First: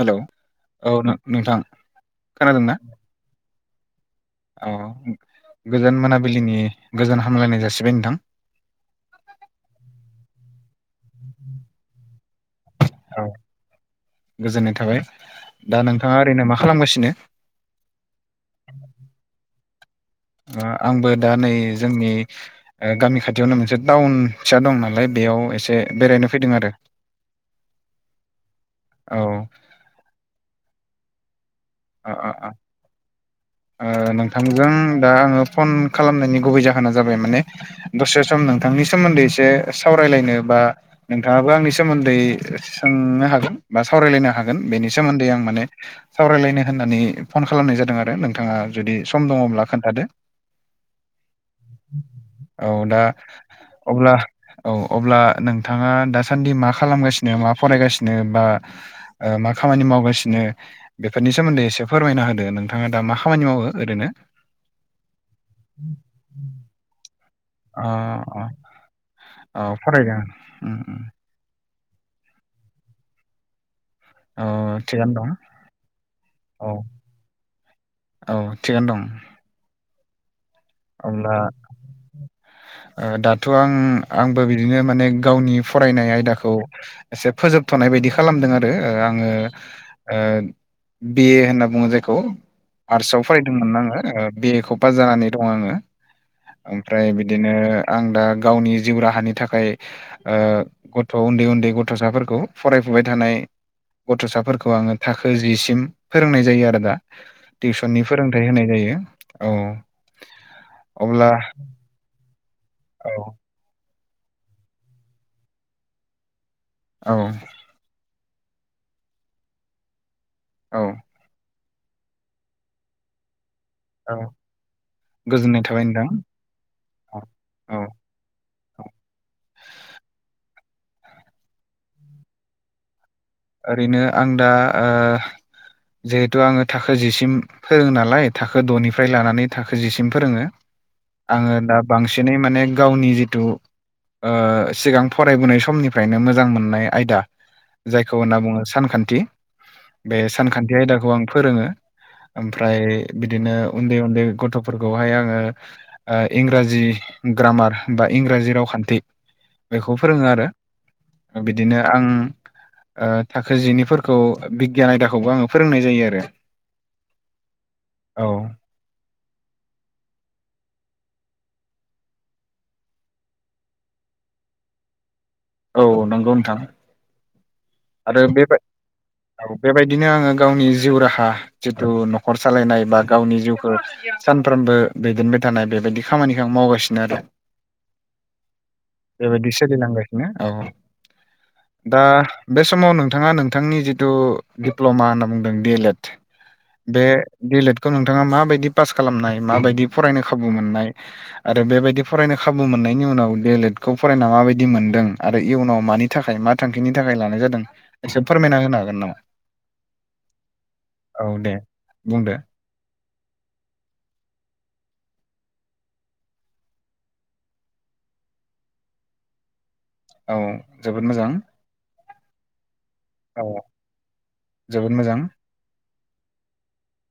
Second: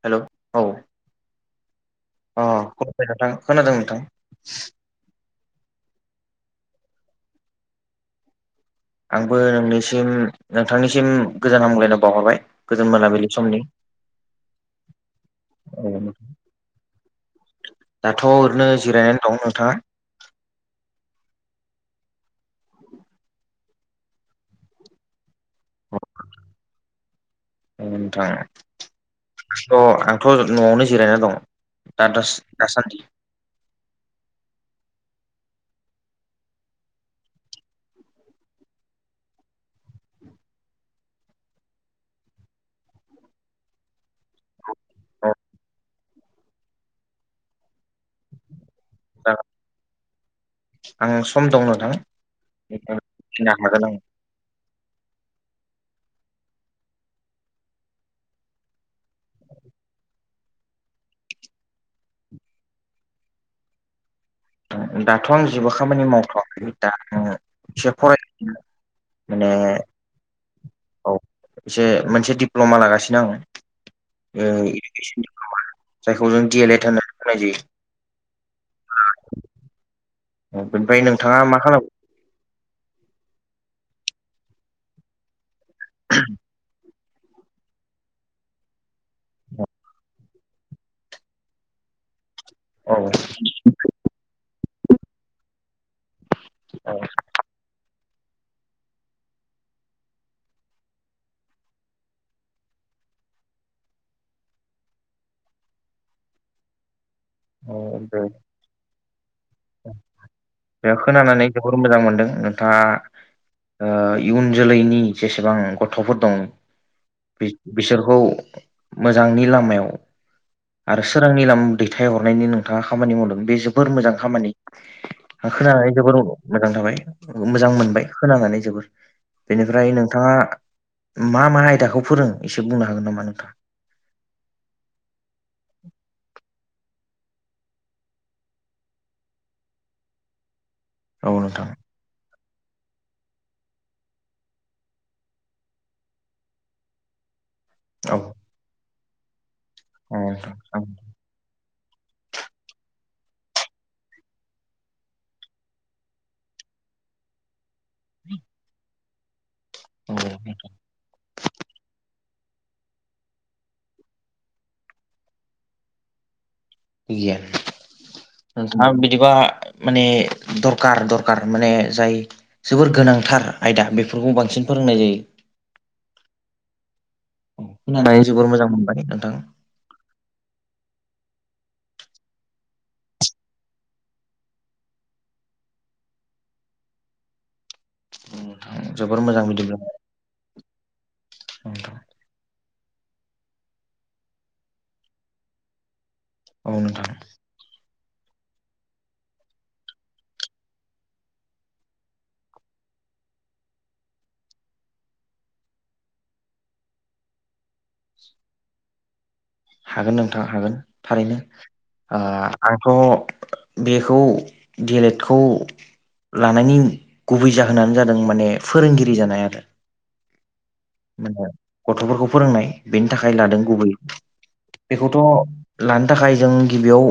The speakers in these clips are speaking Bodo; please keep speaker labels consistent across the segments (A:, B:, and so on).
A: हेल' औ नों नोंथां खोनादों ना?
B: दे नोंथां खोनादों नोंथां
A: औ गोजोन मोनाबिलिनि गोजोन हामलायनाय जासिबाय नोंथां
B: आंबो नोंनिसिम नोंथांनिसिम गोजोन हामब्लायनाय बावहरबाय गोजोन
A: औ
B: मोनाबिलि समनि
A: गोजोननाय थाबाय
B: औ
A: दा नोंथाङा ओरैनो मा खालामगासिनो?
B: दाथ' ओरैनो जिरायनानै दं नोंथाङा
A: आ आंबो दा नै जोंनि ओ गामि खाथियावनो मोनसे टाउन फिसा दं नालाय बेयाव एसे
B: औ
A: बे बेरायनो फैदों आरो औ
B: अ आंथ' न'आवनो जिरायना दं दा दास दासान्दि
A: [inaudible] ओ नोंथांजों दा आङो फन खालामनायनि गुबै जाहोना जाबाय माने दसे सम नोंथांनि सोमोन्दै एसे सावरायलायनो बा नोंथाङाबो आंनि सोमोन्दै सोंनो हागोन बा सावरायलायनो हाग हागोन बेनि सोमोन्दै
B: औ
A: आं माने सावरायलायनो होन्नानै फन खालामनाय जादों आरो नोंथाङा जुदि सम
B: दा
A: दङब्ला खोन्थादो?
B: आं सम दं नोंथां
A: औ दा
B: फिनो हागोन
A: अब्ला औ अब्ला नोंथाङा दासान्दि मा खालामगासिनो मा फरायगासिनो बा मा खामानि मावगासिनो बेफोरनि सोमोन्दै एसे फोरमायना होदो नोंथाङा दा मा खामानि मावो ओरैनो?
B: दाथ' आं जेबो खामानि मावथ'वाखै दा ओ
A: अ अ अ फरायदों उम उम।
B: औ एसे मोनसे दिप्ल'मा लागासिनो आङो। औ
A: थिगानो
B: इडुकेसन
A: दं
B: डिप्लमा, जायखौ जों डि
A: औ
B: एल एड होननानै बुंनाय जायो।
A: औ थिगानो दं।
B: ओमफ्राय
A: अब्ला
B: नोंथाङा मा खालामो?
A: दाथ' आं आंबो बिदिनो माने गावनि फरायनाय आयदाखौ एसे फोजोबथ'नाय बायदि खालामदों आरो आङो ओ बि ए होनना बुङो जायखौ।
B: औ
A: आर्टसआव फरायदोंमोन आङो बिए खौ पास जानानै दङ आङो।
B: औ
A: ओमफ्राय बिदिनो आं दा गावनि जिउ राहानि थाखाय गथ' उन्दै उन्दै गथ'साफोरखौ फरायफुबाय थानाय गथ'साफोरखौ आङो थाखो जिसिम फोरोंनाय जायो आरो दा
B: औ
A: टिउसननि
B: दे
A: फोरोंथाइ होनाय जायो, औ।
B: बेयाव
A: अब्ला
B: खोनानानै जोबोर मोजां मोनदों
A: औ
B: नोंथाङा इउन जोलैनि जेसेबां दं
A: औ।
B: बिसोरखौ मोजांनि लामायाव
A: औ
B: आरो सोरांनि लामा दैथायहरनायनि नोंथाङा खामानि मावदों बे जोबोर मोजां
A: औ
B: खामानि।
A: गोजोननाय थाबाय
B: खोनानानै
A: नोंथां
B: जोबोर मोजां
A: औ
B: थाबाय मोजां
A: औ
B: मोनबाय खोननानै जोबोर बेनिफ्राय नोंथाङा मा मा आयदाखौ फोरों एसे बुंनो हागोन नामा नोंथां?
A: ओरैनो आं दा जिहेथु आङो थाखो जिसिम फोरोङो नालाय थाखो द'निफ्राय लानानै थाखो जिसिम फोरोङो
B: औ
A: आङो
B: नोंथां
A: दा बांसिनै माने गावनि जिथु औ सिगां फरायबोनाय समनिफ्रायनो मोजां मोननाय आयदा
B: औ
A: बेखौ होनना सानखान्थि
B: औ
A: बे सानखान्थि
B: नोंथां
A: आं फोरोङो। ओमफ्राय बिदिनो उन्दै उन्दै गथ'फोरखौहाय आङो इंराजि ग्रामार बा इंराजि रावखान्थि बेखौ
B: औ
A: फोरोङो आरो बिदिनो आं औ थाखो जिनिफोरखौ बिगियान आयदाखौबो आङो फोरोंनाय जायो आरो। औ
B: [unintelligible] ना बिदिबा माने दरखार दरखार माने जाय जोबोर गोनांथार आयदा बेफोरखौ बांसिन फोरोंनाय जायो।
A: औ नंगौ नोंथां। आरो
B: खोनानानै
A: बे
B: जोबोर मोनबाय नोंथां।
A: औ बेबायदिनो आङो गावनि जिउ राहा जिथु न'खर सालायनाय बा गावनि जिउखौ सानफ्रोमबो दैदेनबाय थानाय बेबायदि खामानिखौ आं मावगासि नो आरो।
B: [inaudible] मोजां
A: बेबायदि
B: बिदिब्ला
A: सोलिलांगासिनो औ
B: नोंथां
A: दा बे समाव नोंथाङा नोंथांनि जिथु दिप्ल'मा होनना बुंदों डि एल एड
B: औ
A: बे
B: नोंथां
A: बिल एड खौ नोंथाङा माबायदि पास खालामनाय माबायदि फरायनो खाबु मोननाय? आरो बेबायदि फरायनो खाबु मोननायनि उनाव एल एटखौ फरायना माबायदि मोनदों आरो इयुनाव मानि थाखाय मा थांखिनि थाखाय लानाय जादों एसे फोरमायना होनो हागोन नामा?
B: हागोन नोंथां हागोन
A: औ
B: थारैनो।
A: दे बुंदो
B: आंहा आंथ' बेखौ गेलेटखौ लानायनि गुबै जाहोनानो जादों माने फोरोंगिरि जानाय आरो।
A: औ जोबोद मोजां।
B: माने गथ'फोरखौ फोरोंनाय बेनि थाखाय
A: औ
B: लादों गुबै
A: जोबोद मोजां
B: बेखौथ' लानो थाखाय जों गिबियाव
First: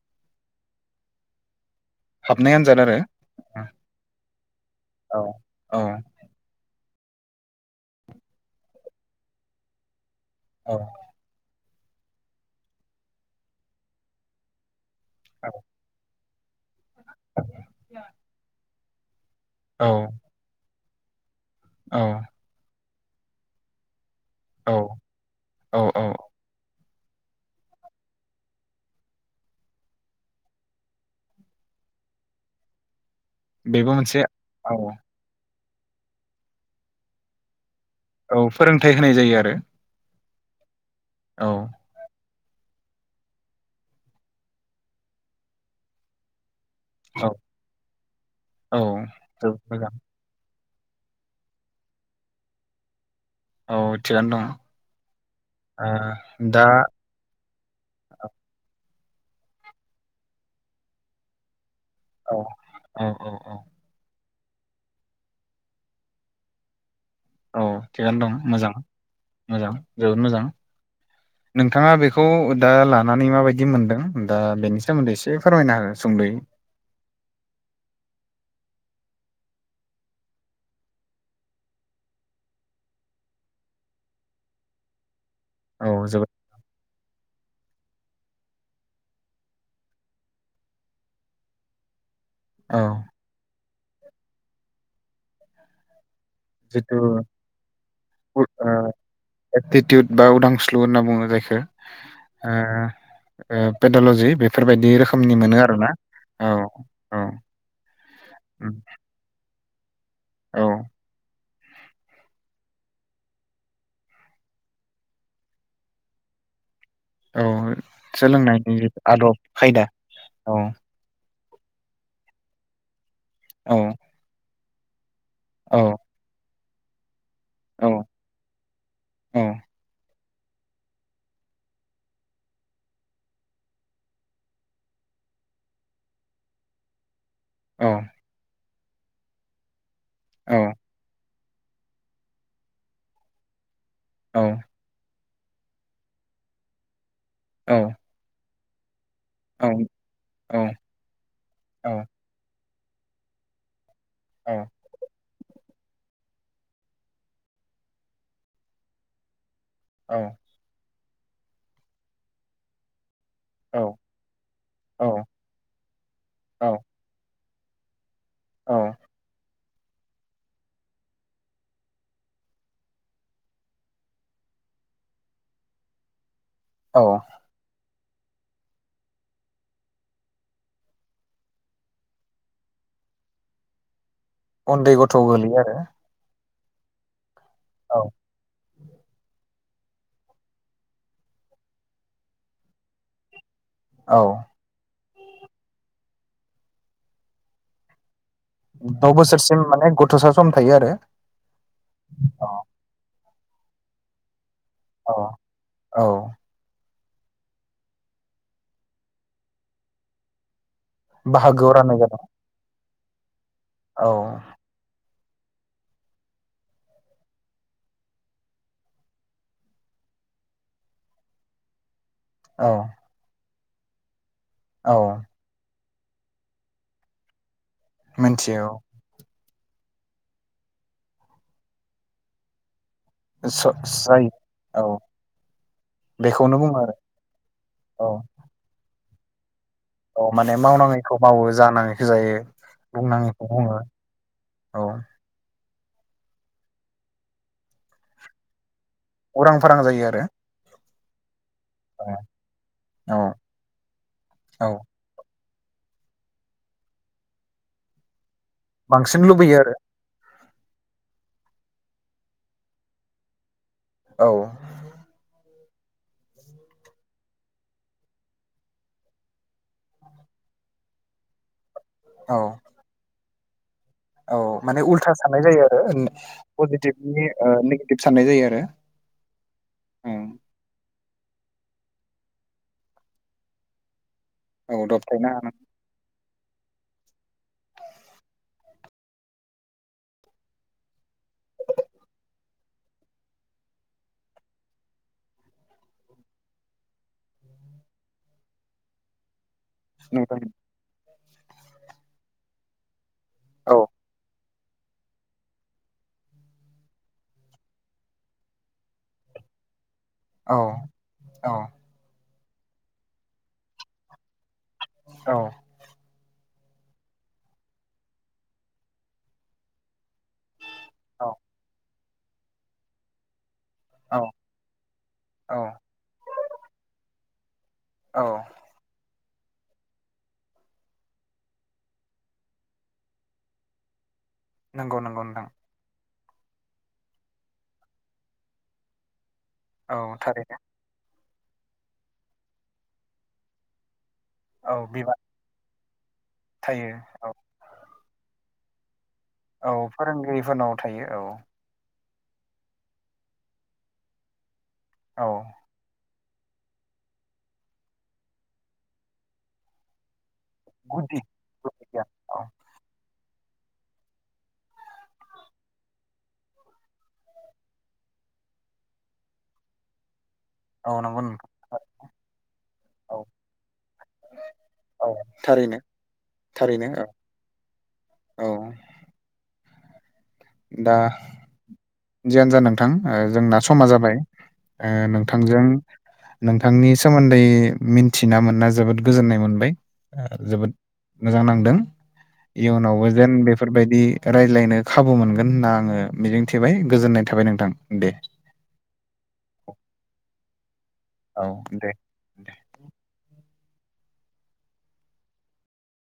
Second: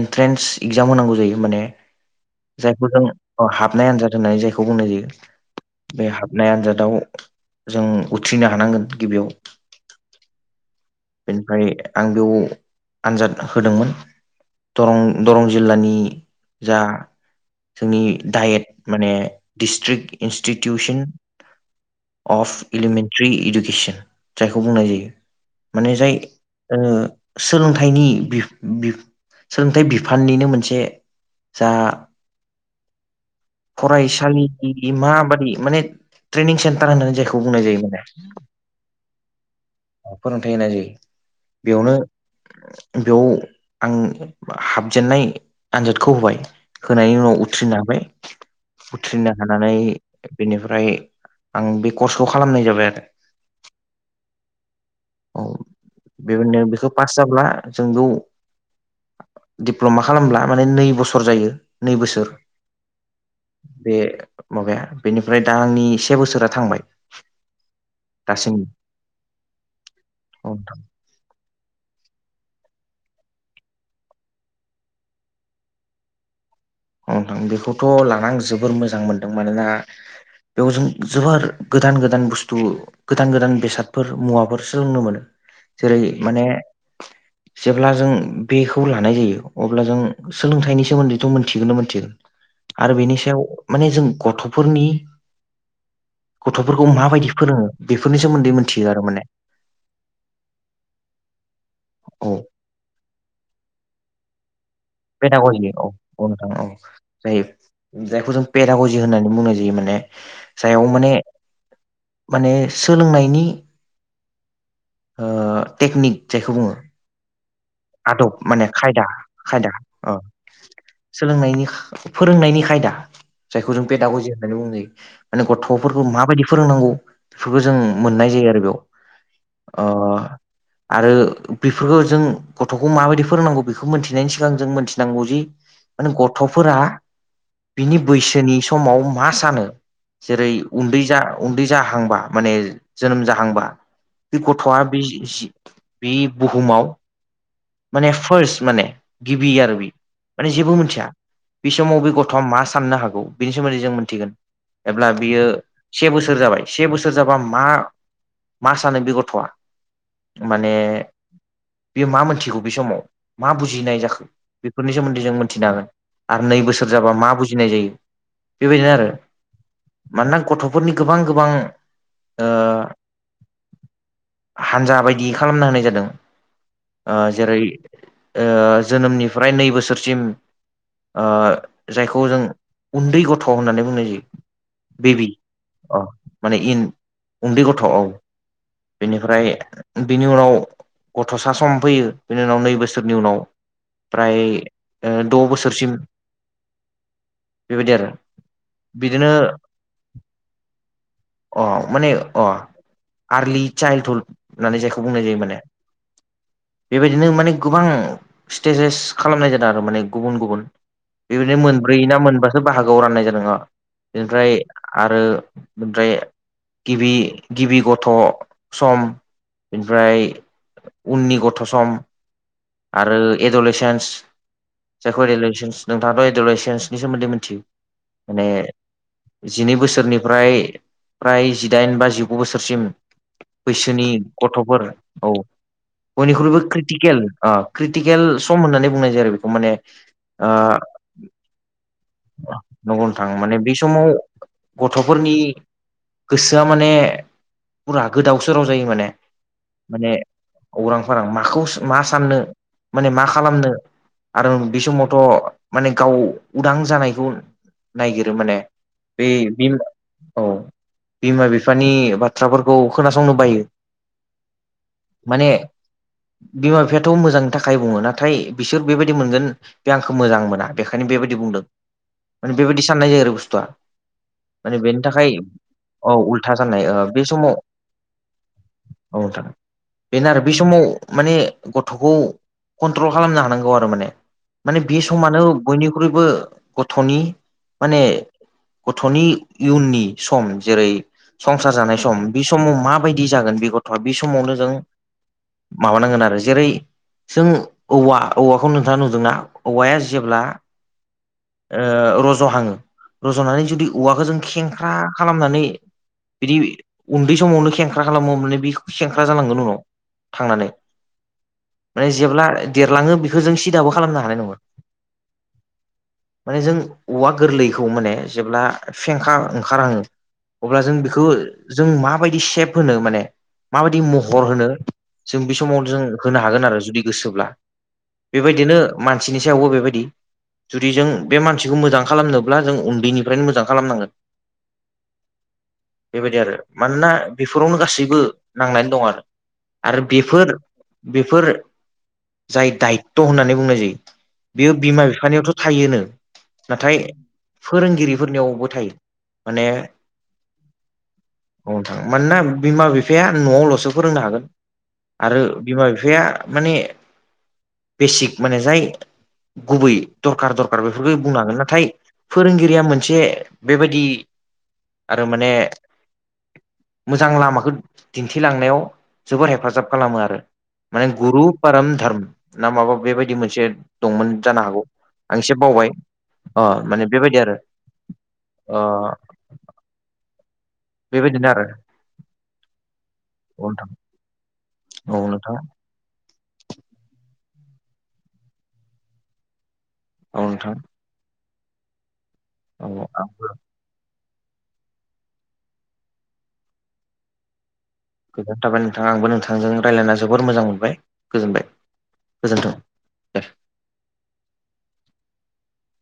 B: एन्ट्रेन्स एगजाम होनांगौ जायो माने
A: हाबनाय आनजाद
B: जायखौ
A: आरो
B: जों ओ
A: औ
B: हाबनाय आन्जाद होननानै जायखौ बुंनाय
A: औ
B: जायो
A: औ
B: बे हाब नाय आनजादाव जों उथ्रिनो हानांगोन गिबियाव।
A: औ।
B: बेनिफ्राय आं बेयाव आनजाद होदोंमोन। दरं-दरं जिल्लानि जा जोंनि डायेट माने डिस्ट्रिक्ट इन्स्टिटिउसन
A: औ।
B: अफ एलिमेन्टारि इडुकेसन जायखौ
A: औ
B: बुंनाय जायो
A: औ
B: माने
A: औ
B: जाय ओ सोलोंथाइनि बिफ-बिफ सोलोंथाइ बिफाननिनो मोनसे जा
A: बेबो मोनसे औ
B: फरायसालिनि माबादि माने ट्रेनिं सेन्टार होननानै जायखौ बुंनाय जायो माने।
A: औ फोरोंथायाइ होनाय जायो आरो।
B: फोरोंथाय होनाय जायो।
A: औ।
B: बेयावनो बेयाव आं हाबजेननाय आनजादखौ होबाय। होनायनि
A: औ
B: उनाव उथ्रिनो हाबाय।
A: औ
B: उथ्रिनो
A: जोबोद
B: हानानै
A: मोजां
B: बेनिफ्राय आं बे कर्सखौ खालामनाय जाबाय आरो।
A: औ थिगानो दं।
B: औ
A: ओ
B: बिबादिनो
A: दा
B: बिखौ पास जाब्ला जों बेयाव दिप्ल'मा खालामब्ला माने नै बोसोर जायो। नै बोसोर।
A: औ औ औ औ
B: बे माबाया बेनिफ्राय दा आंनि से बोसोरा थांबाय।
A: औ थिगानो दं
B: दासिम
A: मोजां-मोजां जोबोद मोजां।
B: औ नोंथां
A: नोंथाङा बेखौ दा लानानै माबायदि मोनदों दा बेनि सोमोन्दै एसे फोरमायना हो सुंद'यै।
B: औ नोंथां बेखौथ' लानानै आं जोबोर मोजां मोनदों मानोना बेयाव जों जोबोर गोदान-गोदान बुस्थु गोदान-गोदान बेसादफोर मुवाफोर सोलोंनो मोनो
A: औ
B: जेरै
A: जोबोद
B: माने जेब्ला जों बेखौ लानाय जायो अब्ला जों सोलोंथाइनि सोमोन्दैथ' मोन थिगोनो मोनथिगोन
A: औ
B: आरो बेनि सायाव माने जों गथ'फोरनि गथ'फोरखौ
A: जिथु
B: माबायदि फोरोङो बेफोरनि सोमोन्दै मिथियो आरो माने।
A: एटिटिउत बा उदांस्लु होनना बुङो जायखौ
B: औ
A: ओ ओ पेडल'जि बेफोरबायदि रोखोम
B: पेदागजि औ-औ नथाङा औ जायो जायखौ जों
A: उम
B: पेदागजि होननानै बुंनाय जायो माने
A: औ
B: जायाव माने-माने सोलोंनायनि ओ टेकनिक जायखौ बुङो
A: औ
B: आदब माने
A: सोलोंनायनि आदब
B: खायदा-खायदा
A: खायदा
B: ओ
A: औ
B: सोलोंनायनि फोरोंनायनि खायदा जायखौ जों
A: औ
B: पेदागजि उन्दै -उन्दै माने
A: औ
B: गथ'फोरखौ माबायदि फोरोंनांगौ बेफोरखौ जों
A: औ
B: मोननाय जायो आरो
A: औ
B: बेयाव। ओ आरो बेफोरखौ जों गथ'खौ माबायदि फोरोंनांगौ बेखौ मोनथिनायनि सिगां जों मिथिनांगौ जि माने गथ'फोरा बिनि बैसोनि समाव मा सानो जेरै
A: औ
B: उन्दै जा उन्दै जाहांबा माने जोनोम जाहांबा
A: औ
B: बे गथ'आ बे जि बे बुहुमाव
A: औ।
B: माने फारस्त माने गिबि आरो
A: औ
B: बि माने
A: औ
B: जेबो मोनथिया बे
A: औ
B: समाव बे गथ' गथ'आ मा साननो हागौ बिनि सोमोन्दै जों मोनथिगोन एब्ला बियो से बोसोर जाबाय से बोसोर जाबा मा- मा सानो बे गथ'आ?
A: औ
B: माने बेयो मा मोनथिगौ बे समाव मा
A: औ
B: बुजिनाय जाखो? बेफोरनि सोमोन्दै जों मोनथिनो हागोन आरो नै बोसोर जाबा मा बुजिनाय जायो
A: औ
B: बेबायदिनो आरो। मानोना गथ'फोरनि गोबां गोबां ओ हानजा बायदि खालामना होनाय जादों।
A: औ
B: ओ जेरै ओ जोनोमनिफ्राय नै बोसोरसिम ओ जायखौ जों उन्दै गथ' होननानै बुंनाय जायो।
A: उन्दै गथ'
B: बेबि
A: गोलैयो आरो
B: अ माने इन उन्दै गथ' औ। बेनिफ्राय बिनि उनाव गथ'सा सम फैयो बेनि उनाव नै बोसोरनि उनाव
A: औ
B: फ्राय ओ द' बोसोरसिम बेबायदि आरो।
A: द'
B: बिदिनो
A: बोसोरसिम माने गथ'सा सम थायोआरो।
B: अ' माने अ'। आरलि चाइल्दहुद होननानै जायखौ
A: औ
B: बुंनाय जायो माने।
A: औ
B: बेबायदिनो माने गोबां स्टेजेस खालामनाय जादों आरो माने गुबुन गुबुन। बेबायदिनो
A: बाहागोआव
B: मोनब्रै
A: राननाय
B: ना
A: जादों
B: मोनबासो बाहागोआव राननाय जादोंहा
A: औ
B: बेनिफ्राय आरो ओमफ्राय गिबि गिबि ग थ' सम बेनिफ्राय उननि गथ' सम
A: औ
B: आरो एडलेसेन्स
A: औ
B: एडलेसेन्स नोंथाङाबो एडलेसेन्सनि सोमोन्दै मिथियो माने
A: मिथियो औ
B: जिनै बोसोरनिफ्राय फ्राय जिदाइन बा जिगु बोसोरसिम बैसोनि
A: जायो
B: गथ'फोर औ
A: बेखौनो
B: बयनिख्रुइबो
A: बुङो आरो
B: क्रिटिकेल ओ
A: औ
B: क्रिटिकेल सम होन्नानै बुंनाय जायोआरो बेखौ माने।
A: औ
B: ओ
A: माने मावनाङैखौ मावो जानाङैखौ जायो
B: नंगौ नोंथां
A: बुंनाङैखौ
B: माने बे
A: बुङो
B: समाव
A: औ
B: गथ'फोरनि गोसोआ माने फुरा गोदाव सोराव जायो माने।
A: उरां फारां जायोआरो।
B: उरां फारां माखौ मा साननो माने
A: औ
B: मा खालामनो आरो
A: औ
B: बे समावथ' माने गाव उदां जानायखौ नायगिरो माने
A: बांसिन
B: बे
A: लुबैयो
B: बि
A: आरो
B: औ। बिमा बिफानि बाथ्राफोरखौ खोनासंनो बायो।
A: औ
B: माने बिमा बिफायाथ' मोजांनि थाखाय बुङो नाथाय बिसोर बेबायदि मोनगोन बे आंखौ मोजां मोना बेखायनो बेबायदि बुंदों
A: औ
B: माने बेबायदि साननाय जायो आरो बुस्थुआ।
A: औ माने
B: बेनि
A: उल्था
B: थाखाय
A: साननाय जायो आरो उम
B: औ उल्था साननाय ओ बे
A: पजिटिभनि ओ
B: समाव
A: निकिटिभ साननाय जायो आरो।
B: औ नोंथां। बेनो आरो बि समाव माने गथ'खौ कन्ट्रल खालामनो हानांगौ आरो माने। माने
A: औ
B: बे
A: दबथायनो
B: समानो बयनिख्रुइबो गथ'नि माने गथ'नि इयुननि सम जेरै संसार जानाय स सम बि समाव माबायदि जागोन बि गथ'आ बि समावनो जों माबानांगोन आरो जेरै जों औवा औवाखौ नोंथाङा नुदोंना? औवाया
A: हानांगौ
B: जेब्ला ओ रज'हाङो रज'नानै
A: औ
B: जुदि औवाखौ जों खेंख्रा खालामनानै बिदि उन्दै समावनो खेंख्रा खालामोअमबानिया बि खेंख्रा जालांगोन उनाव
A: औ
B: थांनानै
A: औ
B: माने जेब्ला देरलाङो बिखो जों सिदाबो खालामनो हानाय नङा
A: औ
B: माने जों औवा गोरलैखौ माने जेब्ला फेंखा ओंखारहाङो अब्ला जों बिखो
A: औ
B: जों माबायदि सेप होनो माने माबायदि
A: औ
B: महर होनो जों बि
A: औ
B: समाव जों होनो हागोन आरो जुदि गोसोब्ला
A: औ
B: बेबायदिनो मानसिनि सायावबो बेबायदि जुदि जों बे मानसिखौ मोजां खालामनोब्ला जों उन्दैनिफ्रायनो मोजां खालामनांगोन।
A: नोंगौ नोंगौ नोंथां
B: बेबायदि आरो मानोना बिफोरावनो गासैबो नांनानै दं आरो
A: औ
B: आरो बेफोर
A: थारैनो
B: बेफोर जाय दायत' होननानै बुंनाय जायो। बेयो
A: औ
B: बिमा
A: बिबान
B: बिफानियावथ' थायोनो
A: थायो
B: नाथाय
A: औ
B: फोरोंगिरिफोरनियावबो थायो। माने
A: औ फोरोंगिरिफोरनाव थायो औ
B: औ नोंथां मानोना बिमा बिफाया न'आवल'सो फोरोंनो हागोन
A: औ
B: आरो बिमा बिफाया माने बेसिग माने जाय गुबै दरकार दरकार बेफोरखौ
A: गुदि
B: बुंनो हागोन
A: गुदि
B: नाथाय
A: गियान औ
B: फोरोंगिरिया मोनसे बेबायदि आरो माने मोजां लामाखौ दिन्थिलांनायाव जोबोर हेफाजाब खालामो आरो
A: औ
B: माने
A: नंगौ
B: गुरु
A: नोंथां
B: पाराम धाराम ना माबा
A: औ
B: बेबायदि मोनसे दंमोन जानो हागौ।
A: औ
B: आं एसे
A: थारैनो
B: बावबाय अ
A: थारैनो औ
B: माने बेबायदि आरो
A: औ
B: अ
A: दा
B: बेबायदिनो आरो
A: जियानो जा नोंथां जोंना
B: औ
A: समा
B: नोंथां
A: जाबाय
B: औ नोंथां
A: नोंथांजों नोंथांनि सोमोन्दै मिनथिना मोनना जोबोद गोजोननाय मोनबाय। ओ
B: औ
A: जोबोद
B: नोंथां
A: मोजां नांदों इयुनावबो
B: औ
A: जेन बेफोरबायदि रायलायनो खाबु मोनगोन होनना आङो मिजिंथिबाय गोजोननाय थाबाय नोंथां दे।
B: गोजोननाय थाबाय नोंथां आंबो नोंथांजों रायलायना जोबोद मोजां मोनबाय
A: औ
B: गोजोनबाय
A: दे
B: गोजोनथों।